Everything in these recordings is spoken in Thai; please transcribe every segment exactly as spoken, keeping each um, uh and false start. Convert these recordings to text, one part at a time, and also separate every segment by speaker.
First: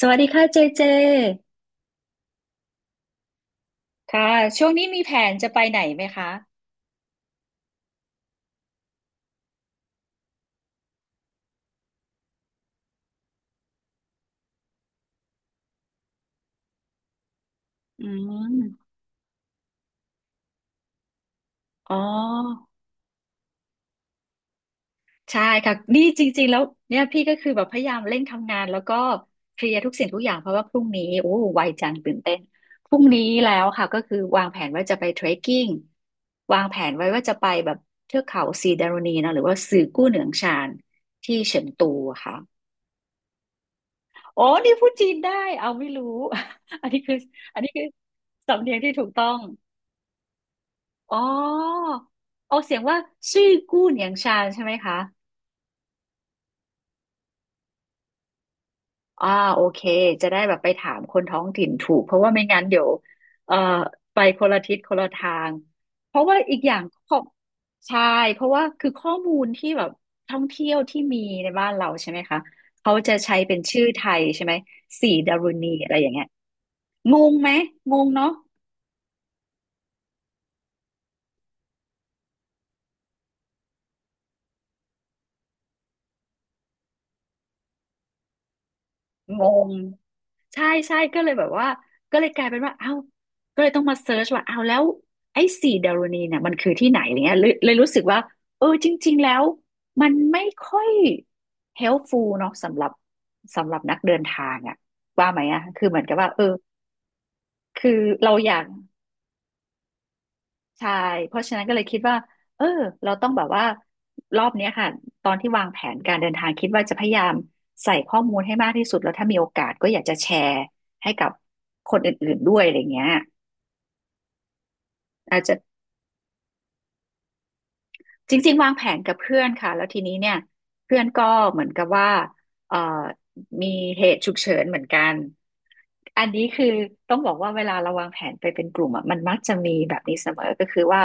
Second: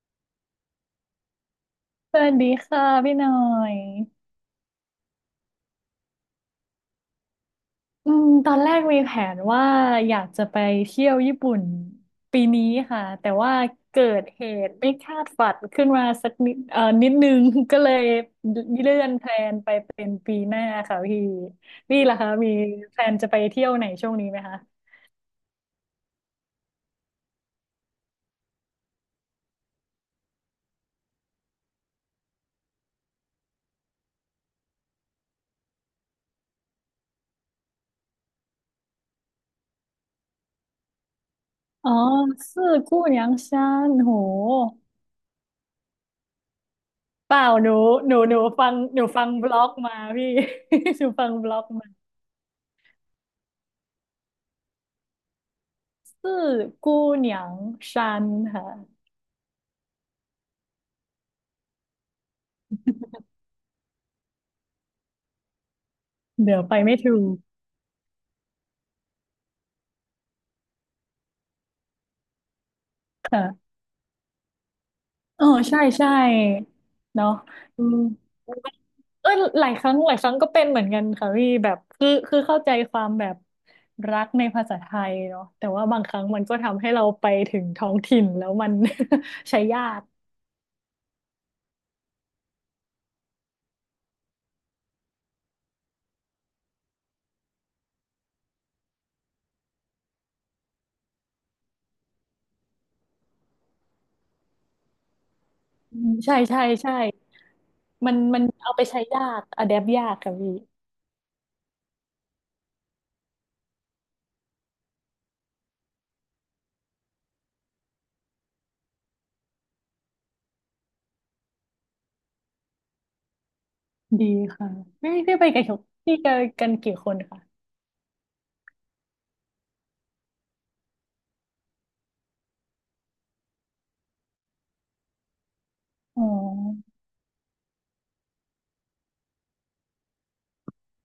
Speaker 1: สวัสดีค่ะเจเจ
Speaker 2: สวัสดีค่ะพี่หน่อย
Speaker 1: ค่ะช่วงนี้มีแผนจะไปไหนไหมคะ
Speaker 2: อืมตอนแรกมีแผนว่าอยากจะไปเที่ยวญี่ปุ่นปีนี้ค่ะแต่ว่าเกิดเหตุไม่คาดฝันขึ้นมาสักนิดเอ่อนิดนึง ก็เล
Speaker 1: อื
Speaker 2: ย
Speaker 1: ม
Speaker 2: เลื่อนแพลนไปเป็นปีหน้าค่ะพี่
Speaker 1: อ๋
Speaker 2: พี่ล่ะคะมี
Speaker 1: อ
Speaker 2: แพลนจะไปเที่ยวไหนช่วงนี้ไหมคะ
Speaker 1: ใช่ค่ะนี่จริงๆแล้วเนี่ยพี่ก็คือแบบพยายามเร่งทำงานแล้วก็เคลียร์ทุกสิ่งทุกอย่างเพราะว่าพรุ่งนี้โอ้ไวจังตื่นเต้นพรุ่งนี้แล้วค่ะก็คือวางแผนว่าจะไปเทรคกิ้งวางแผนไว้ว่าจะไปแบบเทือกเขาซีดารณีเนอะหรือว่าสื่อกู้เหนืองชานที่เฉิงตู
Speaker 2: อ๋อ
Speaker 1: อะค่ะ
Speaker 2: ซื่อกู้หยังชานโห
Speaker 1: โอ้นี่พูดจีนได้เอาไม่รู้ อันนี้คือ
Speaker 2: เปล่า
Speaker 1: อัน
Speaker 2: ห
Speaker 1: นี้
Speaker 2: นู
Speaker 1: คือ
Speaker 2: หนูหนู
Speaker 1: สำ
Speaker 2: ฟั
Speaker 1: เนี
Speaker 2: ง
Speaker 1: ยงที่
Speaker 2: ห
Speaker 1: ถู
Speaker 2: นู
Speaker 1: ก
Speaker 2: ฟั
Speaker 1: ต้อ
Speaker 2: ง
Speaker 1: ง
Speaker 2: บล็อกมาพี่ หนู
Speaker 1: อ๋
Speaker 2: ฟังบล็อก
Speaker 1: อ
Speaker 2: มา
Speaker 1: ออกเสียงว่าซื่อกู้เหนียงชานใช่ไหมคะ
Speaker 2: ซื่อกู้หนียางชันค่ะ
Speaker 1: อ่าโอเคจะได้แบบไปถามคนท้องถิ่นถูกเพราะว่าไม่งั้นเดี๋ยวเอ่อไปคนละทิศคนละทางเพราะว่าอี
Speaker 2: เดี๋ย
Speaker 1: ก
Speaker 2: ว
Speaker 1: อ
Speaker 2: ไป
Speaker 1: ย่าง
Speaker 2: ไม่
Speaker 1: ข้อ
Speaker 2: ถูก
Speaker 1: ใช่เพราะว่าคือข้อมูลที่แบบท่องเที่ยวที่มีในบ้านเราใช่ไหมคะเขาจะใช้เป็น
Speaker 2: ค่ะ
Speaker 1: ชื่อไทยใช่ไหมสีดา
Speaker 2: เออ
Speaker 1: รุณี
Speaker 2: ใช่
Speaker 1: อะไรอ
Speaker 2: ใช่
Speaker 1: ย่างเงี้ยง
Speaker 2: เนาะ
Speaker 1: งไหม
Speaker 2: อื
Speaker 1: ง
Speaker 2: ม
Speaker 1: งเนาะ
Speaker 2: เออหลายครั้งหลายครั้งก็เป็นเหมือนกันค่ะพี่แบบคือคือเข้าใจความแบบรักในภาษาไทยเนาะแต่ว่าบางครั้งมันก็ทำให้เราไปถึงท้องถิ่นแล้วมัน
Speaker 1: ง
Speaker 2: ใช้
Speaker 1: ง
Speaker 2: ยาก
Speaker 1: ใช่ใช่ก็เลยแบบว่าก็เลยกลายเป็นว่าเอ้าก็เลยต้องมาเซิร์ชว่าเอ้าแล้วไอ้สีดาโรนีเนี่ยมันคือที่ไหนอะไรเงี้ยเลยเลยรู้สึกว่าเออจริงๆแล้วมันไม่ค่อยเฮล p ฟูลเนาะสำหรับสำหรับนักเดินทางอะว่าไหมอะคือเห
Speaker 2: อื
Speaker 1: มือน
Speaker 2: ม
Speaker 1: กับว่า
Speaker 2: ใช่
Speaker 1: เออ
Speaker 2: ใช่ใช่
Speaker 1: คือ
Speaker 2: มัน
Speaker 1: เรา
Speaker 2: มัน
Speaker 1: อยาก
Speaker 2: เอาไปใช้ยากอะแดปยากค่ะพี่
Speaker 1: ใช่ เพราะฉะนั้นก็เลยคิดว่าเออเราต้องแบบว่ารอบเนี้ยค่ะ ตอนที่วางแผนการเดินทางคิดว่าจะพยายามใส่ข้อมูลให้มากที่สุด แล้วถ้ามีโอกาสก็อยากจะแชร์ให้กับคนอื่นๆด้วยอะไรเงี้ย
Speaker 2: ดีค่ะพี่พี่
Speaker 1: อาจ
Speaker 2: ไป
Speaker 1: จะ
Speaker 2: กันพี่กันกันกี่คนค่ะ
Speaker 1: จริงๆวางแผนกับเพื่อนค่ะแล้วทีนี้เนี่ยเพื่อนก็เหมือนกับว่าเอ่อมีเหตุฉุกเฉินเหมือนกัน
Speaker 2: อ๋
Speaker 1: อันนี้คือ
Speaker 2: อ
Speaker 1: ต้องบอกว่าเวลาเราวางแผนไปเป็นกลุ่มอ่ะมันมักจะมีแบบนี้เสมอก็คือว่า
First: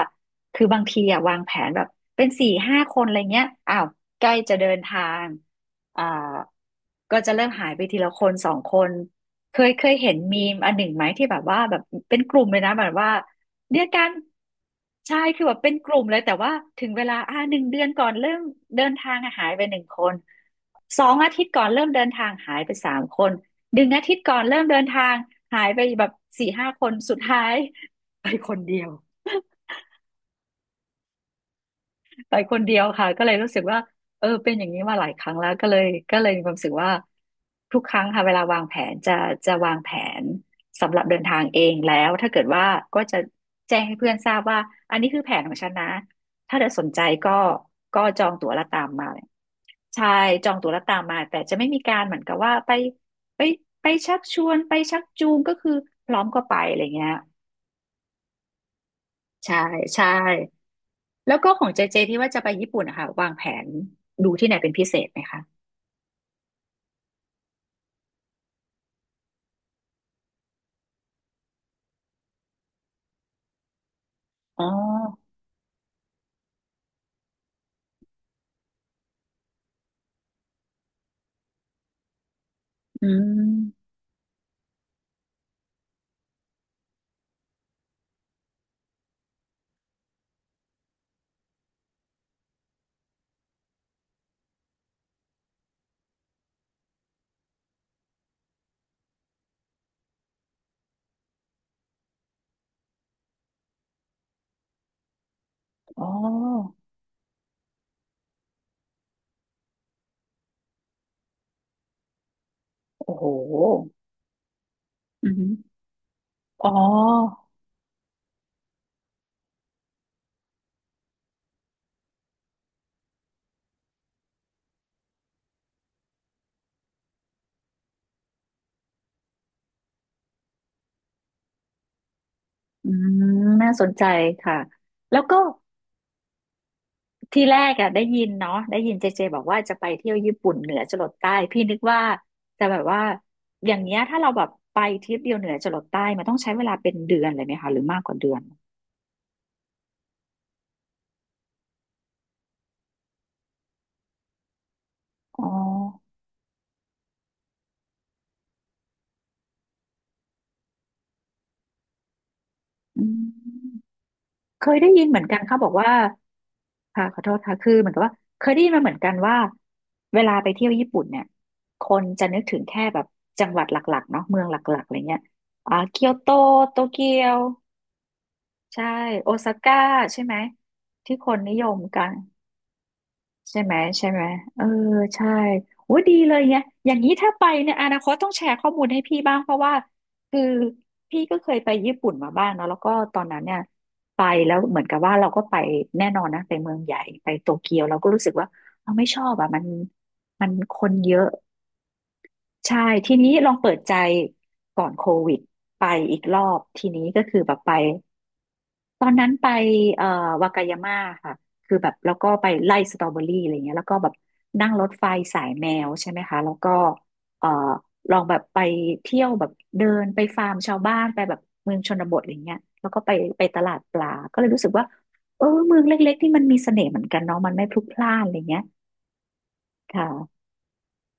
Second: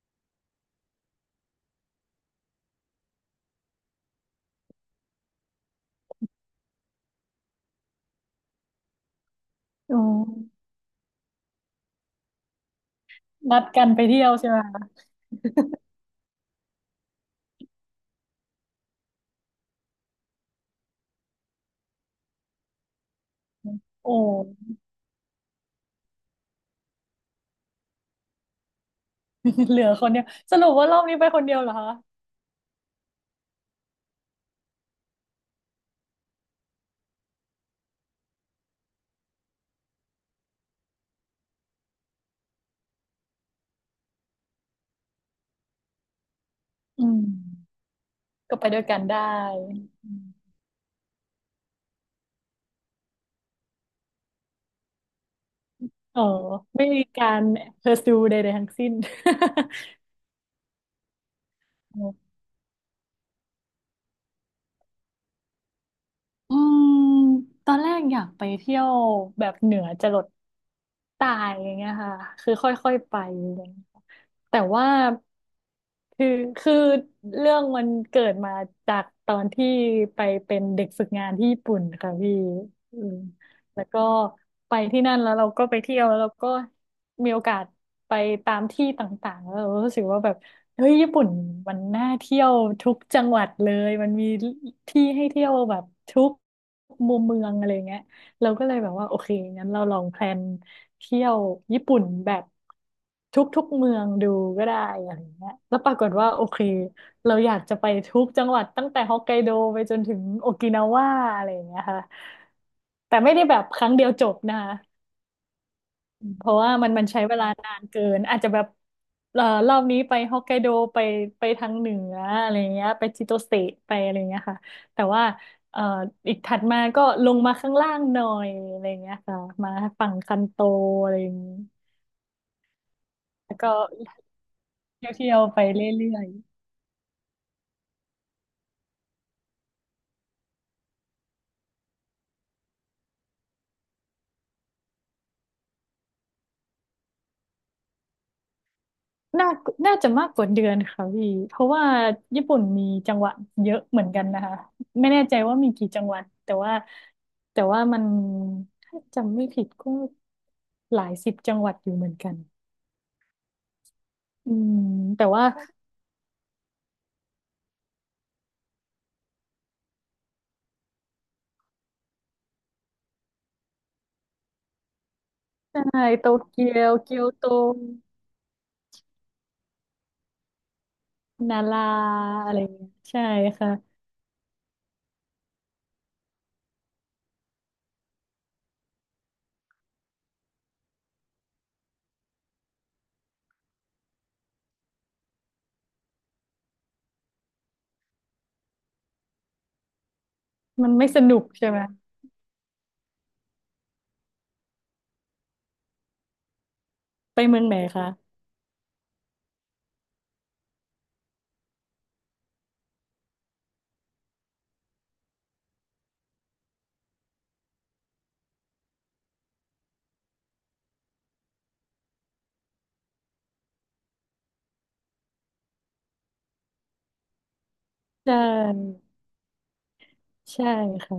Speaker 1: คือบางทีอ่ะวางแผนแบบเป็นสี่ห้าคนอะไรเงี้ยอ้าวใกล้จะเดินทางอ่าก็จะเริ่มหายไปทีละคนสองคนเคยเค
Speaker 2: อ๋
Speaker 1: ย
Speaker 2: อ
Speaker 1: เห็นมีมอันหนึ่งไหมที่แบบว่าแบบเป็นกลุ่มเลยนะแบบว่า
Speaker 2: นัด
Speaker 1: เดี
Speaker 2: กั
Speaker 1: ยว
Speaker 2: นไป
Speaker 1: กัน
Speaker 2: เที่ยวใช่ไหมคะ
Speaker 1: ใช่คือแบบเป็นกลุ่มเลยแต่ว่าถึงเวลาอ่าหนึ่งเดือนก่อนเริ่มเดินทางอะหายไปหนึ่งคนสองอาทิตย์ก่อนเริ่มเดินทางหายไปสามคนหนึ่งอา
Speaker 2: โอ
Speaker 1: ทิตย์ก่อนเริ่ม
Speaker 2: ้
Speaker 1: เดินทางหายไปแบบสี่ห้าคนสุดท้าย ไปคนเดียว
Speaker 2: เหลือคนเดียวสรุปว่ารอบนี้ไปคนเดียวเหรอคะ
Speaker 1: ไปคนเดียวค่ะก็เลยรู้สึกว่าเออเป็นอย่างนี้มาหลายครั้งแล้วก็เลยก็เลยมีความรู้สึกว่าทุกครั้งค่ะเวลาวางแผนจะจะวางแผนสำหรับเดินทางเองแล้วถ้าเกิดว่าก็จะแจ้งให้เพื่อนทราบว่าอันนี้คือแผนของฉันนะถ้าเธอสนใจ
Speaker 2: อืม
Speaker 1: ก็ก็จองตั๋ว
Speaker 2: ก็
Speaker 1: และ
Speaker 2: ไปด้ว
Speaker 1: ตา
Speaker 2: ย
Speaker 1: ม
Speaker 2: กัน
Speaker 1: มา
Speaker 2: ได้
Speaker 1: ใช่
Speaker 2: อืม
Speaker 1: จองตั๋วและตามมาแต่จะไม่มีการเหมือนกับว่าไปไปไปชักชวนไปชักจูงก็คือพร้
Speaker 2: เอ
Speaker 1: อ
Speaker 2: อ
Speaker 1: มก็ไปอะไร
Speaker 2: ไม่มี
Speaker 1: เงี้ย
Speaker 2: การ pursue ใดๆทั้งสิ้น
Speaker 1: ใช่ใช่ แล้วก็ของเจเจที่ว่าจะไป ญี่ปุ่นนะคะวางแผนดูที่ไหนเป็นพิเศษไหมคะ
Speaker 2: อืมตอนแรกอยากไปเที่ยวแบบเหนือจรด ตายอย่างเงี้ยค่ะคือค่อยๆไปอย่างเงี้ยแต่
Speaker 1: อ๋อ
Speaker 2: ว่าคือคือเรื่องมันเกิดมาจากตอนที่ไปเป็นเด็กฝึกงานที่ญี่ปุ่นค่ะพี่อื
Speaker 1: อื
Speaker 2: มแล้ว
Speaker 1: ม
Speaker 2: ก็ไปที่นั่นแล้วเราก็ไปเที่ยวแล้วเราก็มีโอกาสไปตามที่ต่างๆแล้วเรารู้สึกว่าแบบเฮ้ยญี่ปุ่นมันน่าเที่ยวทุกจังหวัดเลยมันมีที่ให้เที่ยวแบบทุกมุมเมืองอะไรเงี้ย เราก็เลยแบบว่าโอเคงั้นเราลองแพลนเที่ยวญี่ปุ่นแบบทุกๆเมืองดูก็ได้อะไรเงี้ยแล้วปรา
Speaker 1: อ๋
Speaker 2: กฏว่าโอเค
Speaker 1: อ
Speaker 2: เราอยากจะไปทุกจังหวัดตั้งแต่ฮอกไกโดไปจนถึงโอกินาวาอะไรอย่างเงี้ยค่ะ
Speaker 1: โอ้
Speaker 2: แต่
Speaker 1: โห
Speaker 2: ไม่ได้แบบครั้งเดียวจบนะคะ
Speaker 1: อืม
Speaker 2: เพราะ
Speaker 1: อ๋
Speaker 2: ว่ามันมันใช้เว
Speaker 1: อ
Speaker 2: ลานานเกินอาจจะแบบเอ่อรอบนี้ไปฮอกไกโดไปไปทางเหนืออะไรเงี้ยไปจิโตเซะไปอะไรเงี้ยค่ะแต่ว่าเอ่ออีกถัดมาก็ลงมาข้างล่างหน่อยอะไรเงี้ยค่ะมาฝั่งคันโตอะไรอย่างงี้
Speaker 1: อืม
Speaker 2: แล้ว
Speaker 1: น่า
Speaker 2: ก็
Speaker 1: สนใจค่ะ
Speaker 2: เท
Speaker 1: แล้ว
Speaker 2: ี่
Speaker 1: ก็
Speaker 2: ยวๆไปเรื่อย
Speaker 1: ทีแรกอะได้ยินเนาะได้ยินเจเจบอกว่าจะไปเที่ยวญี่ปุ่นเหนือจรดใต้พี่นึกว่าจะแบบว่าอย่างเนี้ยถ้าเราแบบไปทริปเดียวเหนือจรดใต้มันต้องใช้เวลาเป็นเดือนเลยไหมคะหรือมากกว่าเดือน
Speaker 2: น่าน่าจะมากกว่าเดือนค่ะพี่เพราะว่าญี่ปุ่นมีจังหวัดเยอะเหมือนกันนะคะไม่แน่ใจ
Speaker 1: อ๋
Speaker 2: ว่ามีกี่จั
Speaker 1: อ
Speaker 2: งหวัดแต่ว่าแต่ว่ามันถ้าจำไม่ผิดก็หลายสิบจังหวัดอยู่เหมือนกัน
Speaker 1: อืม
Speaker 2: อื
Speaker 1: เค
Speaker 2: ม
Speaker 1: ยได้ยินเหมือ
Speaker 2: แต่
Speaker 1: นกัน
Speaker 2: ว่า
Speaker 1: เขาบอกว่าค่ะขอโทษค่ะคือเหมือนกับว่าเคยได้ยินมาเหมือนกันว่าเวลาไปเที่ยวญี่ปุ่นเนี่ย คนจะนึกถึงแค่แบบจังหวัดหลักๆเนาะเมืองหลักๆอะไรเงี้ยอ่า
Speaker 2: ใช่
Speaker 1: เกียว
Speaker 2: โต
Speaker 1: โต
Speaker 2: เกี
Speaker 1: โต
Speaker 2: ยว
Speaker 1: เกี
Speaker 2: เกี
Speaker 1: ย
Speaker 2: ยว
Speaker 1: ว
Speaker 2: โต
Speaker 1: ใช่ โอซาก้าใช่ไหม ที่คนนิ
Speaker 2: นา
Speaker 1: ยม
Speaker 2: รา
Speaker 1: กัน
Speaker 2: อะไรอย่างเงี้ยใช่
Speaker 1: ใช่ไหม
Speaker 2: ค่ะ
Speaker 1: ใช่ไหมเออใช่โอ้ดีเลยเนี่ยอย่างนี้ถ้าไปเนี่ยอนาคตต้องแชร์ข้อมูลให้พี่บ้างเพราะว่าคือพี่ก็เคยไปญี่ปุ่นมาบ้างเนาะแล้วก็ตอนนั้นเนี่ยไปแล้วเหมือนกับว่าเราก็ไปแน่นอนนะไปเมืองใหญ่ไปโตเกียวเราก็รู้สึกว่าเราไม่ชอบอ่ะมันมันค
Speaker 2: มั
Speaker 1: น
Speaker 2: นไม่
Speaker 1: เย
Speaker 2: ส
Speaker 1: อะ
Speaker 2: นุกใช่ไหม
Speaker 1: ใช่ทีนี้ลองเปิดใจก่อนโควิดไปอีกรอบทีนี้ก็คื
Speaker 2: ไป
Speaker 1: อแบบ
Speaker 2: เมือง
Speaker 1: ไป
Speaker 2: ไหนคะ
Speaker 1: ตอนนั้นไปเอ่อวากายาม่าค่ะคือแบบแล้วก็ไปไล่สตรอเบอรี่อะไรเงี้ยแล้วก็แบบนั่งรถไฟสายแมวใช่ไหมคะแล้วก็เอ่อลองแบบไปเที่ยวแบบเดินไปฟาร์มชาวบ้านไปแบบเมืองชนบทอะไรเงี้ยแล้วก็ไปไปตลาดปลาก็เลยรู้สึกว่าเออเมืองเล็กๆที่มันมีเสน่ห์เหมือนกันเนาะมันไม่พลุกพล่าน
Speaker 2: ใช
Speaker 1: อะไรเงี้ย
Speaker 2: ่
Speaker 1: ค่ะ
Speaker 2: ใช่ค่ะ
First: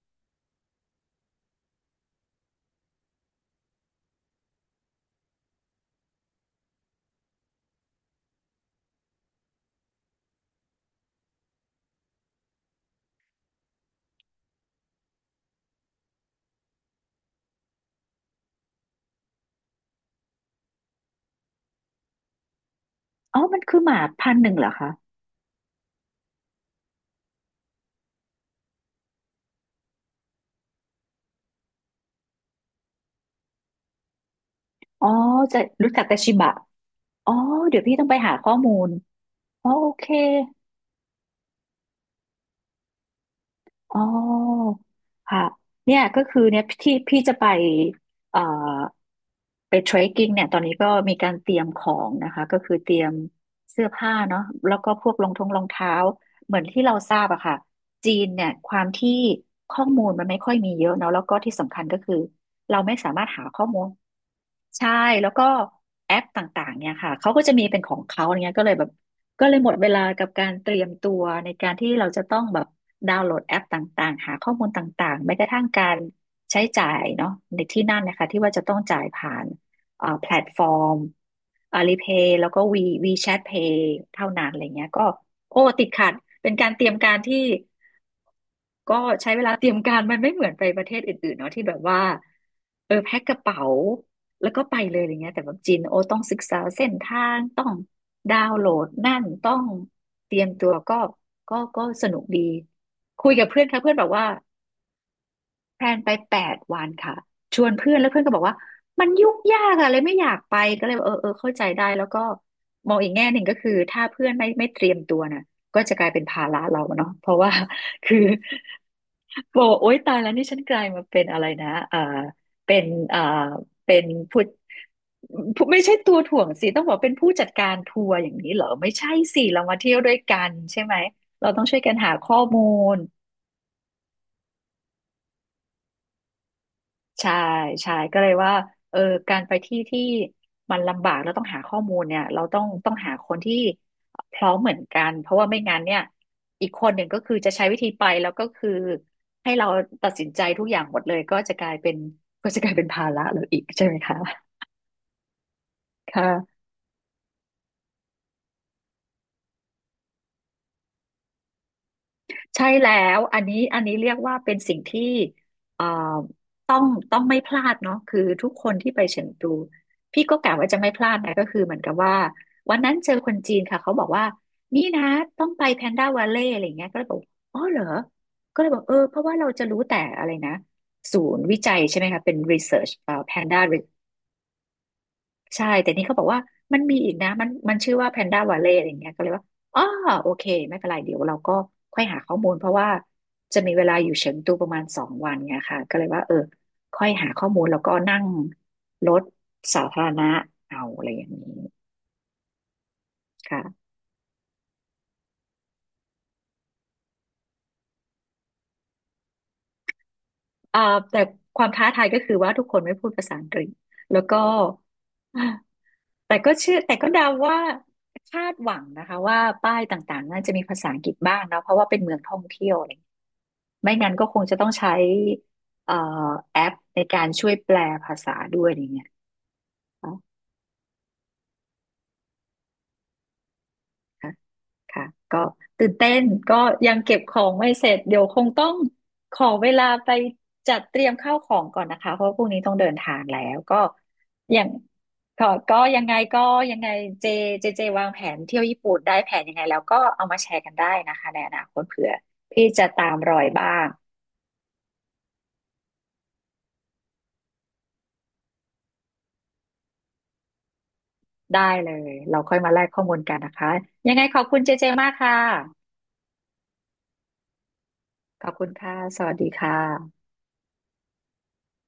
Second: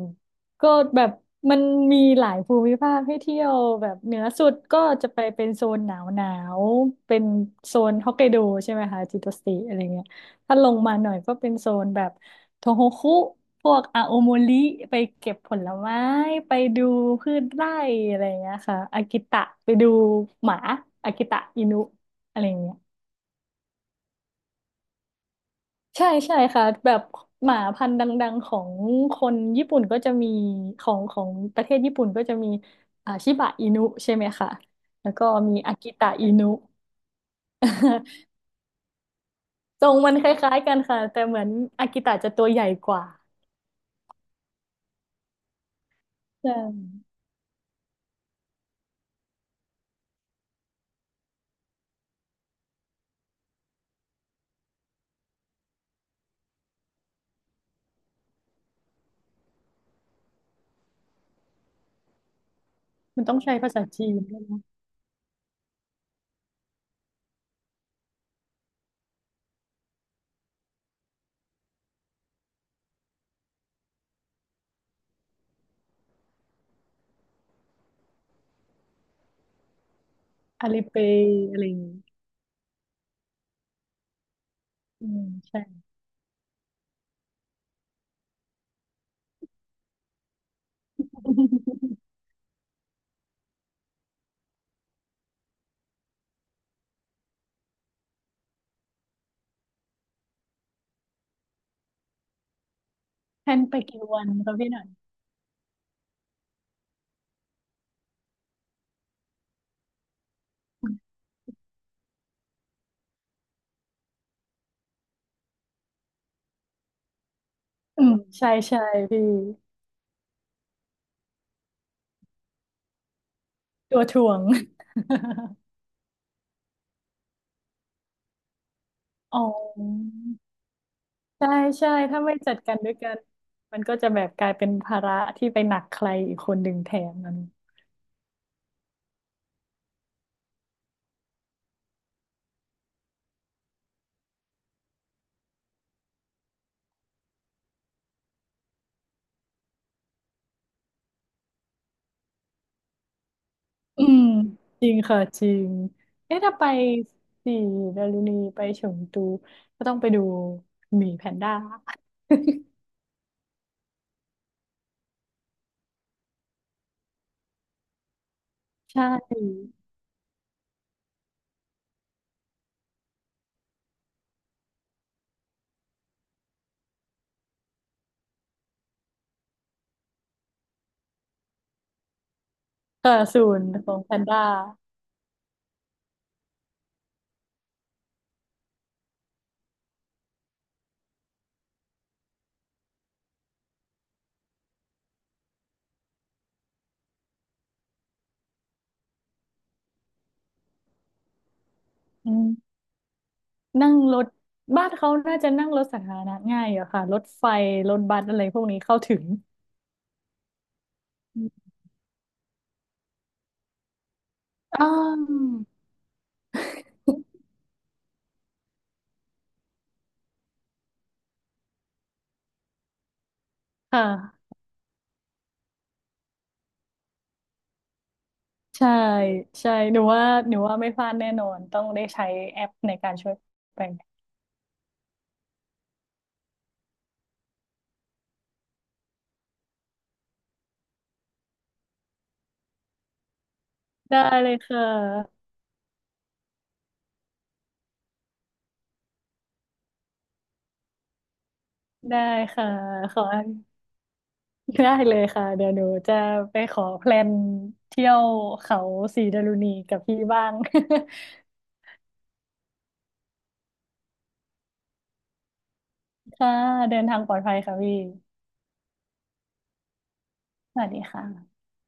Speaker 2: ก็แบบมันมีหลายภูมิภาคให้เที่ยวแบบเหนือสุดก็จะไปเป็นโซนหนาวหนาวเป็นโซนฮอกไกโดใช่ไหมคะจิโตสติอะไรเงี้ยถ้าลงมาหน่อยก็เป็นโซนแบบโทโฮคุพวกอาโอโมริไปเก็บผลไม้ไปดูพืชไร่อะไรเงี้ยค่ะอากิตะไปดูหมาอากิตะอินุอะไรเงี้ย
Speaker 1: อ๋อมันคือหมาพันธุ์หนึ่งเหรอคะ
Speaker 2: ใช่ใช่ค่ะแบบหมาพันธุ์ดังๆของคนญี่ปุ่นก็จะมีของของประเทศญี่ปุ่นก็จะมีอ่าชิบะอินุใช่ไหมคะ
Speaker 1: อ๋อ
Speaker 2: แล้วก็มี
Speaker 1: จะ
Speaker 2: อากิ
Speaker 1: รู้จัก
Speaker 2: ตะ
Speaker 1: แต่
Speaker 2: อิ
Speaker 1: ชิ
Speaker 2: นุ
Speaker 1: บะอ๋อเดี๋ยวพี่ต้องไปหา ข้อมูลอ๋อ
Speaker 2: ท
Speaker 1: โอ
Speaker 2: รง
Speaker 1: เค
Speaker 2: มันคล้ายๆกันค่ะแต่เหมือนอากิตะจะตัวใหญ่กว่า
Speaker 1: อ๋อค่ะเนี่ยก็คื
Speaker 2: ใ
Speaker 1: อเนี่ยที่
Speaker 2: ช่
Speaker 1: พี่จะไปเอ่อไปเทรคกิ้งเนี่ยตอนนี้ก็มีการเตรียมของนะคะก็คือเตรียมเสื้อผ้าเนาะแล้วก็พวกรองทงรองเท้าเหมือนที่เราทราบอะค่ะจีนเนี่ยความที่ข้อมูลมันไม่ค่อยมีเยอะเนาะแล้วก็ที่สำคัญก็คือเราไม่สา
Speaker 2: มั
Speaker 1: มาร
Speaker 2: น
Speaker 1: ถ
Speaker 2: ต้อง
Speaker 1: หา
Speaker 2: ใช้
Speaker 1: ข้อ
Speaker 2: ภาษา
Speaker 1: มูล
Speaker 2: จีนด้วยนะ
Speaker 1: ใช่แล้วก็แอปต่างๆเนี่ยค่ะเขาก็จะมีเป็นของเขาอย่างเงี้ยก็เลยแบบ ก็เลยหมดเวลากับการเตรียมตัวในการที่เราจะต้องแบบดาวน์โหลดแอปต่างๆหาข้อมูลต่างๆแม้กระทั่งการใช้จ่ายเนาะในที่นั่นนะคะที่ว่าจะต้องจ่ายผ่านเอ่อแพลตฟอ
Speaker 2: อาลี
Speaker 1: ร์
Speaker 2: เป
Speaker 1: ม
Speaker 2: ย์อะไรอย่างนี้
Speaker 1: อาลีเพย์ แล้วก็ V วีแชทเพย์ เท่านั้นอะไรเงี้ยก็
Speaker 2: อืม
Speaker 1: โอ้
Speaker 2: ใช่
Speaker 1: ติดขัดเป็นการเตรียมการที่ ก็ใช้เวลาเตรียมการ มันไม่เหมือนไปประเทศอื่นๆเนาะที่แบบ ว่าเออแพ็คกระเป๋าแล้วก็ไปเลยอะไรเงี้ยแต่แบบจีนโอต้องศึกษาเส้นทางต้องดาวน์โหลดนั่นต้องเตรียมตัวก็ก็ก็สนุกดีคุยกับ
Speaker 2: แพล
Speaker 1: เพื่
Speaker 2: น
Speaker 1: อน
Speaker 2: ไป
Speaker 1: ค่ะเพื่อน
Speaker 2: กี่
Speaker 1: บอก
Speaker 2: วั
Speaker 1: ว่า
Speaker 2: นคะพี่หน่อย
Speaker 1: แพลนไปแปดวันค่ะชวนเพื่อนแล้วเพื่อนก็บอกว่ามันยุ่งยากอะเลยไม่อยากไปก็เลยเออเออเข้าใจได้แล้วก็มองอีกแง่หนึ่งก็คือถ้าเพื่อนไม่ไม่เตรียมตัวน่ะก็จะกลายเป็นภาระเราเนาะเพราะว่า
Speaker 2: อื ม
Speaker 1: คือ
Speaker 2: ใช่ใช่พี่
Speaker 1: บอกว่าโอ๊ยตายแล้วนี่ฉันกลายมาเป็นอะไรนะเออเป็นเออเป็
Speaker 2: ตัว
Speaker 1: น
Speaker 2: ถ่ว
Speaker 1: ผู้
Speaker 2: ง
Speaker 1: ผู้ไม่ใช่ตัวถ่วงสิต้องบอกเป็นผู้จัดการทัวร์อย่างนี้เหรอไม่ใช่
Speaker 2: อ๋อ
Speaker 1: สิเรามาเที่ยวด้วยกันใช่ไหมเรา
Speaker 2: ใช่
Speaker 1: ต้องช่วย
Speaker 2: ใช่
Speaker 1: กันหา
Speaker 2: ถ้าไม่
Speaker 1: ข้อ
Speaker 2: จัด
Speaker 1: มู
Speaker 2: การด้ว
Speaker 1: ล
Speaker 2: ยกันมันก็จะแบบกลายเป็นภาระที่ไปหนักใครอีกคนหนึ่งแทนมั
Speaker 1: ใช่
Speaker 2: น
Speaker 1: ใช่ก็เลยว่าเออการไปที่ที่มันลำบากแล้วต้องหาข้อมูลเนี่ยเราต้องต้องหาคนที่พร้อมเหมือนกันเพราะว่าไม่งั้นเนี่ยอีกคนหนึ่งก็คือจะใช้วิธีไปแล้วก็คือให้เราตัดสินใจทุกอย่างหมดเลยก็จะกลายเป็นก็จะกลายเป็นภาระเราอีกใช่ไหม
Speaker 2: อื
Speaker 1: คะ
Speaker 2: มจริงค่ะจริงเอ๊ะถ้า
Speaker 1: ค่ะ
Speaker 2: ไปสี่ดารุณีไปเฉิงตูก็ต้องไปดูหมีแพนด้า
Speaker 1: ใช่ แล้วอันนี้อันนี้เรียกว่าเป็นสิ่งที่เอ่อต้องต้องไม่พลาดเนาะคือทุกคนที่
Speaker 2: ใช
Speaker 1: ไปเฉิงตู
Speaker 2: ่
Speaker 1: พี่ก็กะว่าจะไม่พลาดนะก็คือเหมือนกับว่าวันนั้นเจอคนจีนค่ะเขาบอกว่านี่นะต้องไปแพนด้าวาเล่อะไรอย่างเงี้ยก็เลยบอกอ๋อเหรอก็เลยบอกเออเพราะว่าเราจะรู้แต่อะไรนะศูนย์วิจัยใช่ไหมคะเป็น รีเสิร์ช เอ่อ
Speaker 2: ค่ะศู
Speaker 1: แพนด้า
Speaker 2: นย์ของแพนด้า
Speaker 1: ใช่แต่นี่เขาบอกว่ามันมีอีกนะมันมันชื่อว่าแพนด้าวาเล่อะไรอย่างเงี้ยก็เลยว่าอ๋อโอเคไม่เป็นไรเดี๋ยวเราก็ค่อยหาข้อมูลเพราะว่าจะมีเวลาอยู่เฉิงตูประมาณสองวันไงค่ะก็เลยว่าเออค่อยหาข้อมูลแล้วก็นั่งรถสาธารณะเอาอะไรอย่างนี้
Speaker 2: อืม
Speaker 1: ค่ะ
Speaker 2: นั่งรถบ้านเขาน่าจะนั่งรถสาธารณะง่ายอะค่ะรถไฟรถบัสอะไรพวกนี้เข้าถึง
Speaker 1: อ่าแต่
Speaker 2: อ
Speaker 1: ควา
Speaker 2: ม
Speaker 1: มท้าทายก็คือว่าทุกคนไม่พูดภาษาอังกฤษแล้วก็
Speaker 2: อาว
Speaker 1: แต่ก็เชื่อแต่ก็เดาว่าคาดหวังนะคะว่าป้ายต่างๆน่าจะมีภาษาอังกฤษบ้างนะเพราะว่าเป็นเมืองท่องเที่ยวอะไร ไม่
Speaker 2: ค
Speaker 1: งั้นก็คง
Speaker 2: ่ะ
Speaker 1: จะต้องใช้เอ่อแอปในการช่วยแปลภาษาด้วยอ
Speaker 2: ใช่
Speaker 1: ย่างเงี้ย
Speaker 2: ใช่หนู
Speaker 1: เนาะ
Speaker 2: ว่าหนูว่าไม่พลาดแน่นอนต้องได้ใช้แอปในการช่วยแปล
Speaker 1: ค่ะค่ะก็ตื่นเต้นก็ยังเก็บของไม่เสร็จเดี๋ยวคงต้องขอเวลาไปจัดเตรียมข้าวของก่อนนะคะเพราะพรุ่งนี้ต้องเดินทางแล้วก็
Speaker 2: ได้เล
Speaker 1: อ
Speaker 2: ย
Speaker 1: ย่าง
Speaker 2: ค่
Speaker 1: ก็
Speaker 2: ะ
Speaker 1: ก็ยังไงก็ยังไงเจเจเจวางแผนเที่ยวญี่ปุ่นได้แผนยังไงแล้วก็เอามาแชร์กันได้นะคะในอนาคตเผื่อ
Speaker 2: ได้
Speaker 1: พี่
Speaker 2: ค่ะ
Speaker 1: จะตา
Speaker 2: ข
Speaker 1: ม
Speaker 2: อ
Speaker 1: รอยบ้าง
Speaker 2: ได้เลยค่ะเดี๋ยวหนูจะไปขอแพลนเที่ยวเขาสีดารุณีกับพี่บ้าง
Speaker 1: ได้เลยเราค่อยมาแลกข้อมูลกันนะคะยังไงขอบคุณเจเจมากค่ะ
Speaker 2: ค่ะเดินทางปลอดภัยค่ะพี่
Speaker 1: ขอบคุณค่ะ สวัสดีค่ะ
Speaker 2: สวัสดีค่ะ